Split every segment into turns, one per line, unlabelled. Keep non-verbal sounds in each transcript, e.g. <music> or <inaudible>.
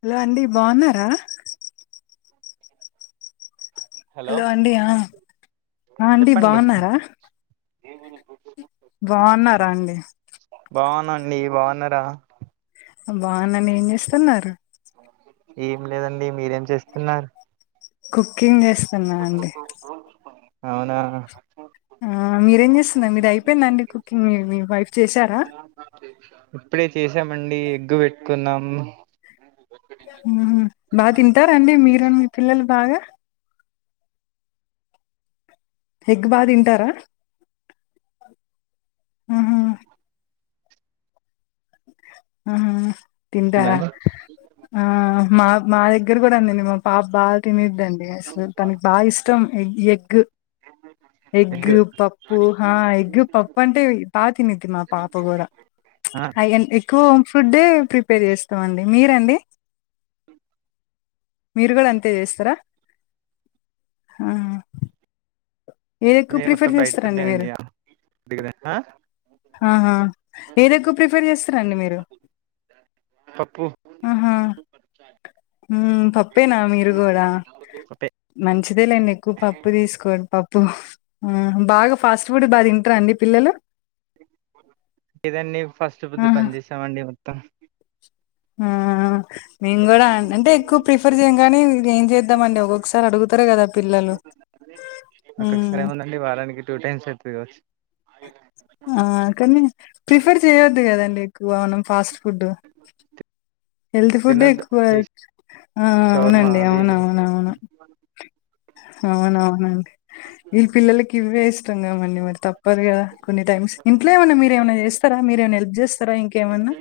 Hello అండి బావున్నారా? Hello అండి ఆ అండి బావున్నారా?
ఏమని గుర్తుందా?
బావున్నారా అండి?
బావున్నా అండి బావున్నారా?
బావున్నాను ఏం చేస్తున్నారు?
ఏం లేదండి మీరేం చేస్తున్నారు?
కుకింగ్ చేస్తున్నా అండి.
అవునా
ఆ మీరేం చేస్తుందం మీరు అయిపోయిందండి కుకింగ్ మీ వైఫ్ చేశారా?
ఇప్పుడే చేసామండి ఎగ్గు పెట్టుకున్నాం
ఉహు బా తింటారండి మీరు, మీ పిల్లలు బాగా? ఎగ్ బా తింటారా ఆహా ఆ ఆ తింటార
దండి
ఆ మా మా దగ్గర కూడా అందండి మా పాప బా తిని దండి అసలు తనకి బాగా ఇష్టం ఎ ఎగ్
ఎగ్
ఎగ్గు పప్పు ఆ ఎగ్గు పప్పు అంటే బా తినిద్ది మా పాప కూడా
ఆ
ఎక్కువ హోమ్ ఫుడ్డే ప్రిపేర్ చేస్తామండి మీరండి మీరు గూడ అంతే చేస్తరా ఆ ఏది ఎక్కువ
మేము మొత్తం
ప్రిఫర్
బయట
చేస్తరండి
ఫుడ్డే
మీరు
అండి ఆ
ఆహా ఏది ఎక్కువ ప్రిఫర్ చేస్తారండి మీరు
పప్పు
ఆహా ఆ పప్పేనా మీరుగోడా
పప్పే
మంచిదే లేండి ఎక్కువ పప్పు తీసుకోం పప్ ప్పు బాగ ఫాస్ట్ ఫుడ్ బాగ తింటరా అండి పిల్లలు
ఇదండి ఫస్ట్ పద్దు
ఆహా
పని చేసామండి మొత్తం
ఆ మేము గూడా అంటే ఎక్కువ ప్రిఫర్ జేయం కానీ ఏం జేద్దామండి ఒక్కొక్కసారి అడుగుతరు కదా పిల్లలు.
అక్కొక్కసారి
మ్మ్
ఏముందండి వారానికి టూ టైమ్స్ అయితది కావచ్
ఆ కనీ ప్రిఫర్ చేయొద్దు కదండి ఎక్కువ మనం ఫాస్ట్ ఫుడ్డు హెల్త్ ఫుడ్
తినొద్దు
ఎక్కువ
ఈ
ఆ ఆ
షవర్మా
అవునండి
అవి
అవున
ఇవి
అవునవును. అవునవునండి వీళ్ళ పిల్లలకి ఇవే ఇష్టం కావండి మ తప్పదు కదా కొన్ని టైమ్స్ ఇంట్లో ఏమన్నా మీరేమన్నా చేస్తరా మీరేమన్నా హెల్ప్ జేస్తరా ఇంకేమన్నా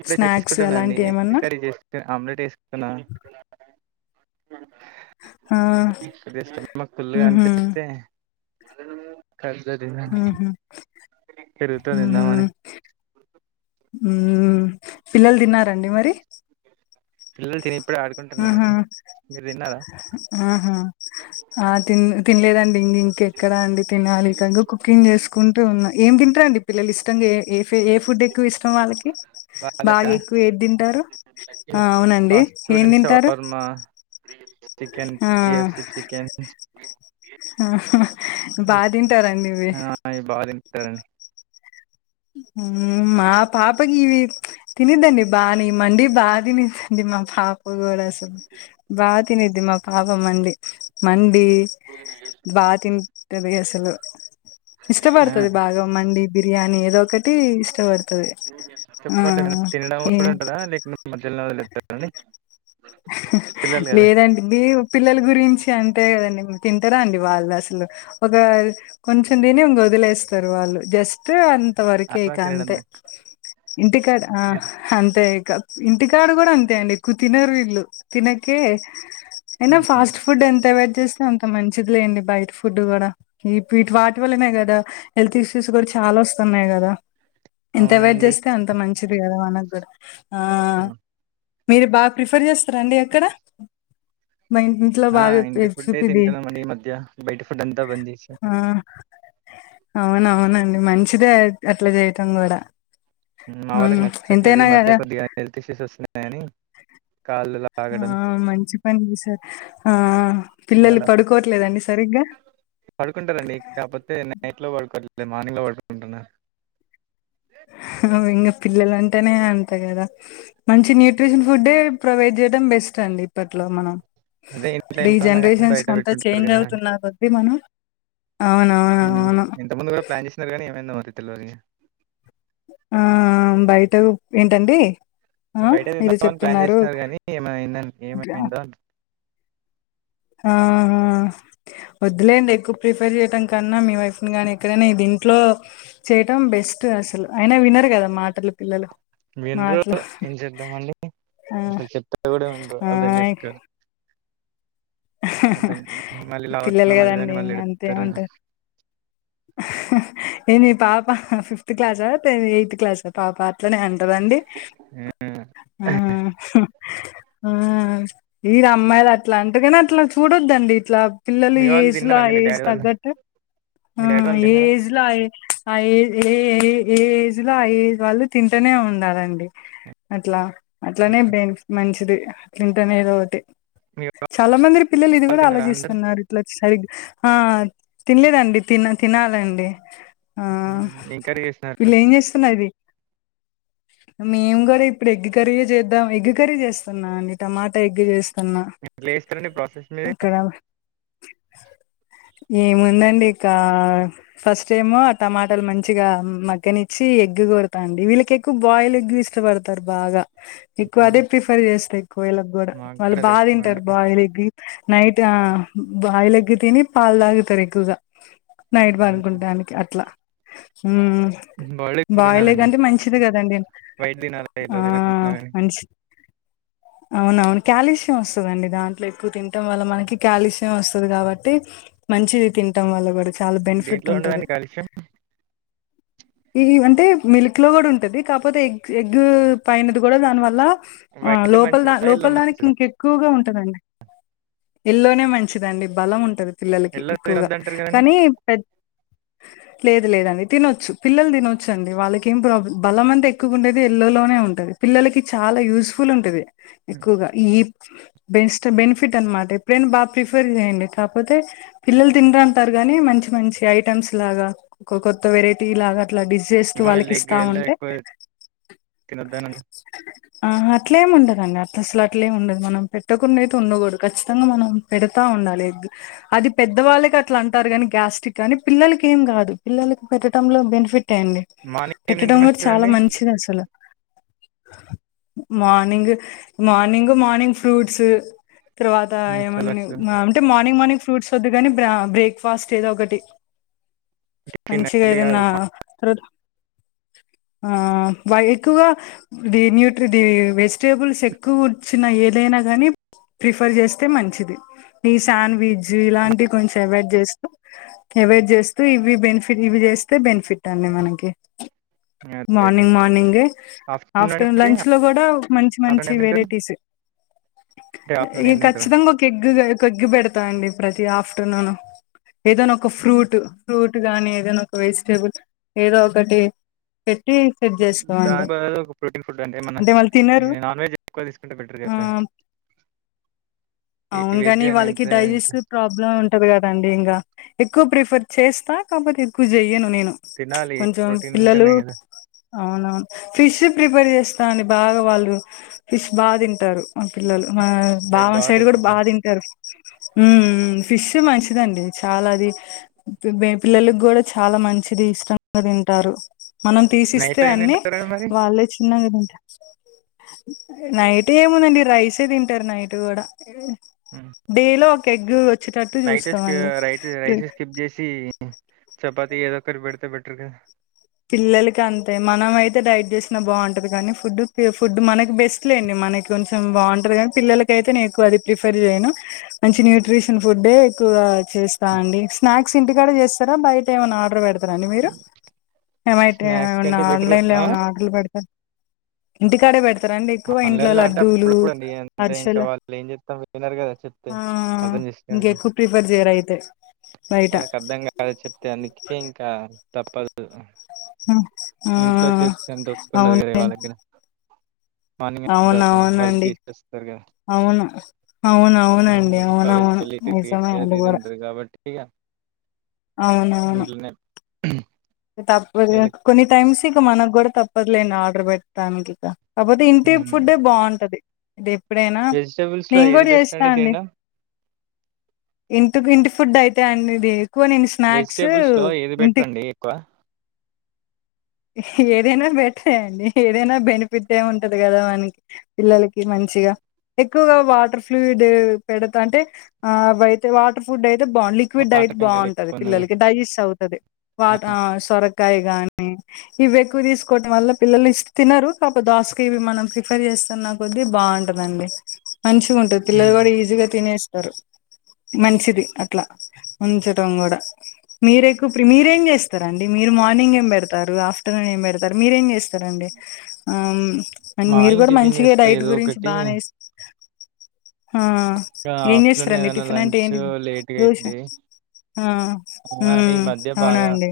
ఇప్పుడే
స్నాక్స్
చేసుకుంటనండి
అలాంటి
ఎగ్
ఏమన్నా
కర్రీ చేసుకు ఆమ్లెట్ ఏసుకుంటన్నా
ఆ
జస్ట్ మాకు ఫుల్లుగా
ఉహు
అనిపిత్తే <unintelligible>
ఉహు
పెరుగుతో తిందామని
ఉ పిల్లలు తిన్నార అండి మరి
పిల్లలు తిని ఇప్పుడే
ఆహా
ఆడుకుంటున్నారండి మీరు తిన్నారా
ఆహా ఆ తిన్ తిన్లేదన్ ఇంకెక్కడ అండి తినాలి ఇక కుకింగ్ చేసుకుంటూ ఉన్న ఏం తింటరండి పిల్లలు ఇష్టంగా ఎ ఏ ఏ ఫుడ్ ఎక్కువ ఇష్టం వాళ్ళకి బాగ
వాళ్ళకా
ఎక్కువ ఏద్దింటారు అవునన్
సవర్మా చికెన్
ఆ
కేఎఫ్సి చికెన్
బా తింటారండి ఇవి
ఆ! ఇవి బాగా తింటారండి
ఊ మా పాపగివి తినిద్దండి బాని ఈ మండి బా తినిద్ది మా పాప గూడ స బా తినిద్ది మా పాప మండి మండీ బా తింటది అసలు
ఆ!
ఇష్టపడతది బాగా మండి బిర్యాని ఏదో ఒకటి ఇష్టపడుతది ఆ
తినడం కూడా
ఏ
ఉంటదా లేక మధ్యలో వలేస్తారం
లేదండి మీ పిల్లల గురించి అంతే కదండి తింటారా అండి వాళ్ళు అసలు ఒక కొంచెం తిని వదిలేస్తారు వాళ్ళు జస్ట్ అంత వరకే
అలా
ఇక
తినడం
అంతే ఇంటికాడ
తక్కువ.
అంతే ఇంటికాడ కూడా అంతే అండి ఎక్కువ తినరు వీళ్ళు తినకే అయినా
హ్మ్.
ఫాస్ట్ ఫుడ్ ఎంత వెజ్ స్తే అంత మంచిది లేండి బయట ఫుడ్ కూడా వాటి వల్లనే కదా హెల్త్ ఇష్యూస్ చాలా వస్తున్నాయి కదా ఎంత వెయిట్
అవునండి
చేస్తే అంత మంచిది గదా మనకు గుడా ఆ
<inaudible>
మీరు బాగ ప్రిఫర్ చేస్తారా అండి ఎక్కడ మా ఇంట్లో
ఆ
బాగా
ఇంటి ఫుడ్డే
తెచ్చుతుది
తింటున్నామండి ఈ మధ్య బయట ఫుడ్ అంతా బంద్ చేసాం
ఆ అవునవునండి మంచిదే అట్ల జేయటం కూడ
మా వాళ్ళకి నచ్చట్లేదు ఈ మధ్య
కదా
కొద్దిగా హెల్త్ ఇష్యూస్ వస్తున్నాయని కాళ్ళు
ఆ
లాగడం
మంచి పని చేసారు ఆ
ఇగ అలా
పిల్లలు పడుకోట్లేద
పడుకుంటారండి కాకపోతే నైట్లో పడుకో నేన్ మార్నింగ్ లో వడుకుంటన్నా
హా పిల్లల అంటేనే అంతే కదా మంచి న్యూట్రిషన్ ఫుడ్డే ప్రొవైడ్ చేడ్డం బెస్ట్ అండి ఇప్పట్లో మనం
అదే ఇంట్లో
ఇప్పుడు ఈ
ఎంత ఉన్నా గాని
జనరేషన్స్
బయట
కఅంతా
పెట్టుంటారు
చేంజ్
కదా!
అవుతున్నా కొద్ది మనం అవునవునవును
ఇంత ముందు కూడా ప్లాన్ చేసినారు కానీ ఏమైందో మకు తెల్వదు
ఆ బయట ఉప్ ఏంటండి. ఆ
బయట
ఏదో
తిందామని ప్లాన్
చెప్తున్నారు
జేసినారు గానీ ఏమైందని ఏమైందో
ఆ ఆ వద్దులేండి ఎక్కువ ప్రిఫేర్ చేయడం కన్నా మీ వైఫ్ ని కానీ ఎక్కడైనా ఇది ఇంట్లో చేయటం బెస్ అసలు అయినా వినరు కదా మాటలు పిల్లలు
విన్రు
మాటలు
ఏం చేద్దామ అండి
ఆ
అసలు చెప్పడు కూడా ఉండవు అర్థం
ఆ
చేసుకోరు అ మళ్ళీలా
పిల్లలు
వతన్నాం అని మళ్ళీ ఎడుత్తరు
నేనీ పాప ఫిఫ్త్ క్లాస ఎయిత్ క్లాస పాప అట్లనే అం రండి
ఆ!
ఉ ఆ ఈర అమ్మాయిలు అట్ల అంటగానే అట్ల చూడొద్దండి ఇట్లా పిల్లలు
మీ
ఈ
వాళ్ళు
ఏజ్ లో
తిన్నారా
ఆ
అండి? మీ
ఏజ్
డాడీ వాళ్ళు?
తగ్గట్టు
మీ
ఆ
డాడీ వాళ్ళు తిన్నారా?
ఏజ్లా ఏ ఆ ఏ ఏ ఏ ఏజ్ లో ఆ ఏజ్ వాళ్ళు తింటనే ఉండాలండి అట్లా అట్లానే
ఓకే.
బె మంచిది అట్లంటనే ఏదో ఒకటి
మీ వాళ్ళు
చాలా మంది పిల్లలు ఇది కూడా
తిన్నారా అందరూ?
అలోచిస్తున్నారు ఇట్లా సరిగ్ ఆ తిన్లేదండి తిన తినాలండి ఆ
హ్మ్. ఏం కర్రీ జేసినారు?
పిల్ల ఏం చేస్తున్నది మేము కూడా ఇప్పుడు ఎగ్ కర్రీయే జేద్దాం ఎగ్ కర్రీ చేస్తున్నాం అండి టమాటా ఎగ్గు చేస్ న్న
ఎట్లా జేస్తారండి ప్రాసెస్ మీది?
ఇక్కడ ఏముందండి ఇకా ఫస్ట్ టైము ఆ టమాటాలు మంచిగా మగ్గనిచ్చి ఎగ్గు తాంది వీళ్ళకి ఎక్కువ బాయిల్ ఎగ్ ఇష్టపడతారు బాగ ఎక్కువ
హ్మ్.
అదే ప్రిఫర్ చేస్తయ్ కోయలకు కూడ
మాకు
వాళ్ళు
గూడా అదే
బాగ తింటరు
ఇష్టమండి.
బాయిల్ ఎగ్ నైట్ ఆ బాయిల్ ఎగ్ తిని పాల్ దాగుతారు ఎక్కువగా నైట్
హ్మ్.
బనుకుంటాడానికి అట్లా ఉమ్
బాయిల్డ్
బాయిల్ ఎగ్
తినాలండి.
అంటే మం మంచిది కద అండి
వైట్ తినాలి
ఆ
యెల్లో తినకున్నా గాని.
మంషి అవునవును క్యాలిషియం వస్తదండి దాంట్లో ఎక్కువ తింటం వల్ల మనకి క్యాల్షియం వస్తది కాబట్టి మంచిది తింటం వల్ల కూడా చాలా బెనిఫిట్
దేంట్లో
ఉంటది
ఉండదండి కాలుష్యం?
ఈ అంటే మిల్క్ ఇట్లో కూడా ఉంటది కాకపోతే ఎగ్ ఎగ్ పైనది కూడా దానివల్ల ఆ
వైట్
లోపల దా
మంచిదా? యెల్లో
లోపల దానికి
మంచిదా?
ఇంకెక్కువగా ఉం ఉంటదండి ఎల్లోనే మంచిదండి బలం ఉంటది పిల్లలకి
యెల్లో
ఎక్కువగా
తినొద్దంటారు కదండీ!
కానీ లేదు లేదండి తినొచ్చు పిల్లలు తినొచ్చండి వాళ్ళకి ఏం ప్రాబ్ల బలం అంత ఎక్కువ ఉండేది ఎల్లోలోనే ఉంటది పిల్లలకి చాలా యూజ్ఫుల్ ఉంటది ఎక్కువగా ఈ బెస్ట్ బెనిఫిట్ అనమాట ఎప్పుడైనా బాగా ప్రిఫర్ చేయండి కాకపోతే పిల్లలు తినరంతారు గానీ మంచి మంచి ఐటమ్స్ లాగా ఒక కొత్త వెరైటీలాగా అట్లా డిస్ చేస్తూ
ఏమో
వాళ్ళకి
యెల్లో ఎగ్
తా
యెల్లో
ఉంటే
ఎక్కువ తినొద్దనరు.
అహ అట్లేం ఉండదండి అట్ల అసలు అట్లేం ఉండదు మనం పెట్టకుండా అయితే ఉండకూడు ఖచ్చితంగా మనం పెడతా ఉండాలి ఎగ్ అది పెద్దవాళ్ళకి అట్లా అంటారు కాని గ్యాస్టిరిక్ కాని పిల్లలకి ఏం కాదు పిల్లలకు పెట్టడంలో బెనిఫిట్ టెండి
మార్నింగ్ ఏం
పెట్టడం
తింటే
కూడా చాలా
మంచిదండి?
మంచిది అసలు మార్నింగ్ మార్నింగ మార్నింగ్ ఫ్రూట్స్ తర్వాత
హ్మ్. చల్లొచ్చు.
ఏమన్నా అంటే మార్నింగ్ మార్నింగ్ ఫ్రూట్స్ వద్దు కాని బ్రా బ్రేక్ఫాస్ట్ ఏదో ఒకటి
టిఫిన్
మంచిగా
ఇడ్లీ ఆర్
ఏదన్నా
ఉప్మా
తర్వాత ఆ వా ఎక్కువగా ది న్యూట ది వెజిటేబుల్స్ ఎక్కువ వచ్చిన ఏ అయినా గాని ప్రిఫర్ చేస్తే మంచిది డి శండ్విజ్ జి ఇలాంటి కొంచెం ఎవడ్ చేస్తూ ఎవడ్ చేస్తూ ఇవి బెనిఫిట్ ఇవి చేస్తే బెనిఫిట్ అనే
అదే అదే.
మార్నింగ్ మార్నింగ్
ఆఫ్టర్‌నూన్ అండి
ఆఫ్టర్నూన్
మరి?
లంచ్ లో కూడా మంచి
ఆఫ్టర్‌నూన్
మంచి
ఏం తింటారు?
వెరైటీస్
అంటే ఆఫ్టర్‌నూన్
ఈ
ఏం తింటారు?
ఖచ్చితంగా ఒక ఎగ్గుగా ఒక ఎగ్గు పెడతాండి ప్రతి ఆఫ్ అంటున్నాను ఏదనా ఒక ఫ్రూట్, ఫ్రూట్ గాని ఏదైనా ఒక వెజిటేబుల్ ఏదో ఒక కటి పె టి సెట్ చేసుకోవండి
దాని బదులు ఒక ప్రోటీన్ ఫుడ్ ఏమన్నా
అంటే వాల్ తినరు
నాన్ వెజ్ ఎక్కువ తీసుకుంటే బెటర్
ఆ
కదా! ఈ
అవును
వెజ్
గాని
అని
వాళ్ళకి
ఎంత ఎంత
డైజెస్ట్ ప్రాబ్లమ్ ఉంటది కదండి ఇంగా ఎక్కువ ప్రిఫర్ చేస్తా కాపోతే ఎక్కువ చెయను నేను
తినాలి
కొంచెం
ప్రోటీన్
పిల్లలు
ఉంటేనే కదా!
అవునవును ఫిష్ ప్రిపేర్ చేస్తాని బాగా వాళ్ళు ఫిష్ బాగా తింటారు. మా పిల్లలు మా
ఇటు
బావ
బాగా
సైడ్ కూడా
దొరుకుద్ది.
బాగా తింటారు. ఉఉ ఫిష్ మంచిదండి చాలా అది పిల్లలకి కూడా చాలా మంచిది ఇష్టంగా తింటారు మనం
నైట్
తీసిస్తే
టైమ్ ఏం
అన్ని
తింటారండి మరి?
వాళ్ళే చిన్నగా తి నైట్ ఏముందండి రైసే తింటారు నైట్ కూడా
హ్మ్.
డేలో ఒక ఎగ్గు
నైట్ స్కి రై రైస్ స్కిప్ చేసి చపాతి ది ఏదోక్కటి పెడితే బెట్ర్గా
పిల్లలకి అంతే మనం అయితే డైట్ చేసినా బావుంటది కానీ ఫుడ్ ఫుడ్ మనకి బెస్ట్ లేండి. మన కొంచెం బావుంటది కానీ పిల్లలకయితే న ఎక్కువది ప్రిఫర్ చేయను మంచి న్యూట్ర్రిషన్ ఫుడ్ ఎక్కువ చేస్తా అండి స్నాక్స్ ఇంటికాడ చేస్తారా బయట ఏమన్నా ఆర్డర్ పెడ తార అండి మీరు ఎమ
స్నాక్స్ కంటే బెటర్
ఆన్లైన్ ల
ఆ
ఏమన్నా ఆర్డర్ పెడ్తా ఇంటికాడే పెడ్ తారండి ఎక్కువ ఇంట్లో
ఆన్లైన్ లో అంటే
లడ్డూలు,
అప్పుడప్పుడు అండి అంతే ఇంకా
అరిసలు
వాళ్ళు ఏం చెప్తాం వినరు కదా చెప్తే
ఆ
అర్థం
ఇంకెక్కువ ప్రిఫెర్ చెయ్యరయితే
వాళ్ళకు అర్ధం కాద్ చెప్తే అందుకే ఇంకా తప్పదు.
ఆ
ఇంట్లో చేసెంత
అవును
ఓపికఉండదు వాళ్ళ గ్గర మార్నింగ్
అవును అవునండి
హర్గిస్తరుగా
అవును అవునవునండి
కాలేజీకి
అవునవును
వెళ్ళి
నిజమే
తిరిగేసి
అది
ఇది
కూడా
ఉంటది కాబట్టి ఇగ
అవునవును
హు
తప్పద్గా కొన్ని టైమ్స్ ఇక మనకు కూడా తప్పదులేండి ఆర్డర్ పెట్టడానికి ఇక కాకపోతే ఇంటి ఫుడ్డే బావుంటది. ఇది ఎప్పుడైనా
వెజిటేబుల్స్ లో
నేను
ఏది
కూడా
బెస్ట్
చేస్తా అండి
తినడం
ఇంటికి ఇంటి ఫుడ్ అయితే అండి ఇది ఎక్కువ నేను స్నాక్స్
వెజిటేబుల్స్ లో ఏది
ఇంటి
బెటర్ అండి ఎక్కువ
ఏదైనా బెటరేండి ఏదైనా బెనిఫిటే ఉంటది కదా మన్కి పిల్లలకి మంచిగా ఎక్కువగా వాటర్ ఫ్లూయిడ్ పెడత అంటే అవయితే వాటర్ ఫుడ్ ఐ టే బా లిక్విడ్ డైట్
వాటర్ కంటెంట్
బాగుంటది
ఎక్కువ ఉన్నది
పిల్లలకి డైజెస్ట్ అవుతది వా ఆ సొరకాయ గాని ఇవి ఎక్కువ తీసుకోవటం వల్ల పిల్లలు స్ తినరు కాకపోతే దాస్కాయ్ ఇవి మనం ప్రిఫర్ చేస్తున్నా కొద్దీ బాగుంటందండి మంచిగుంటంది పిల్లలు
హ్మ్.
గుడా ఈజీగా తినేస్ తరు మంచిది అట్లా ఉంచటం కూడా మీరెక్కువ ప్రె మీరేం జెస్ స్తారండి మీరు మార్నింగ్ ఏం పెడతారు ఆఫ్టర్నూన్ ఏం పెడతారు మీరేం చేస్తారండి ఆం అన్ మీరు
మార్నింగ్
కూడా
టిఫిన్
మంచిగా
చేస్తా
డైట్
ఏదో
గురించి
ఒకటి.
బాగానేస్ ఆ
ఇగ
ఏం
ఆఫ్టర్నూన్
చేస్తారండి
ఏదైనా
టిఫిన్ అంటే
లంచ్
ఏంటిది
లేట్‌గా అయిద్ది.
ఆ ఉమ్ అవునా అండి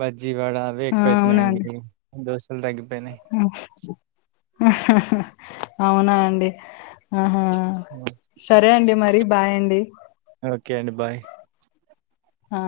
బజ్జీవడ అవె ఎక్కువవుతున్నాయండి దోశలు తగ్గి
అవునా అండి ఆహా
హ్మ్.
సరే అండి మరి బాయ్ అండి
ఓకే అండి. బాయ్
ఆ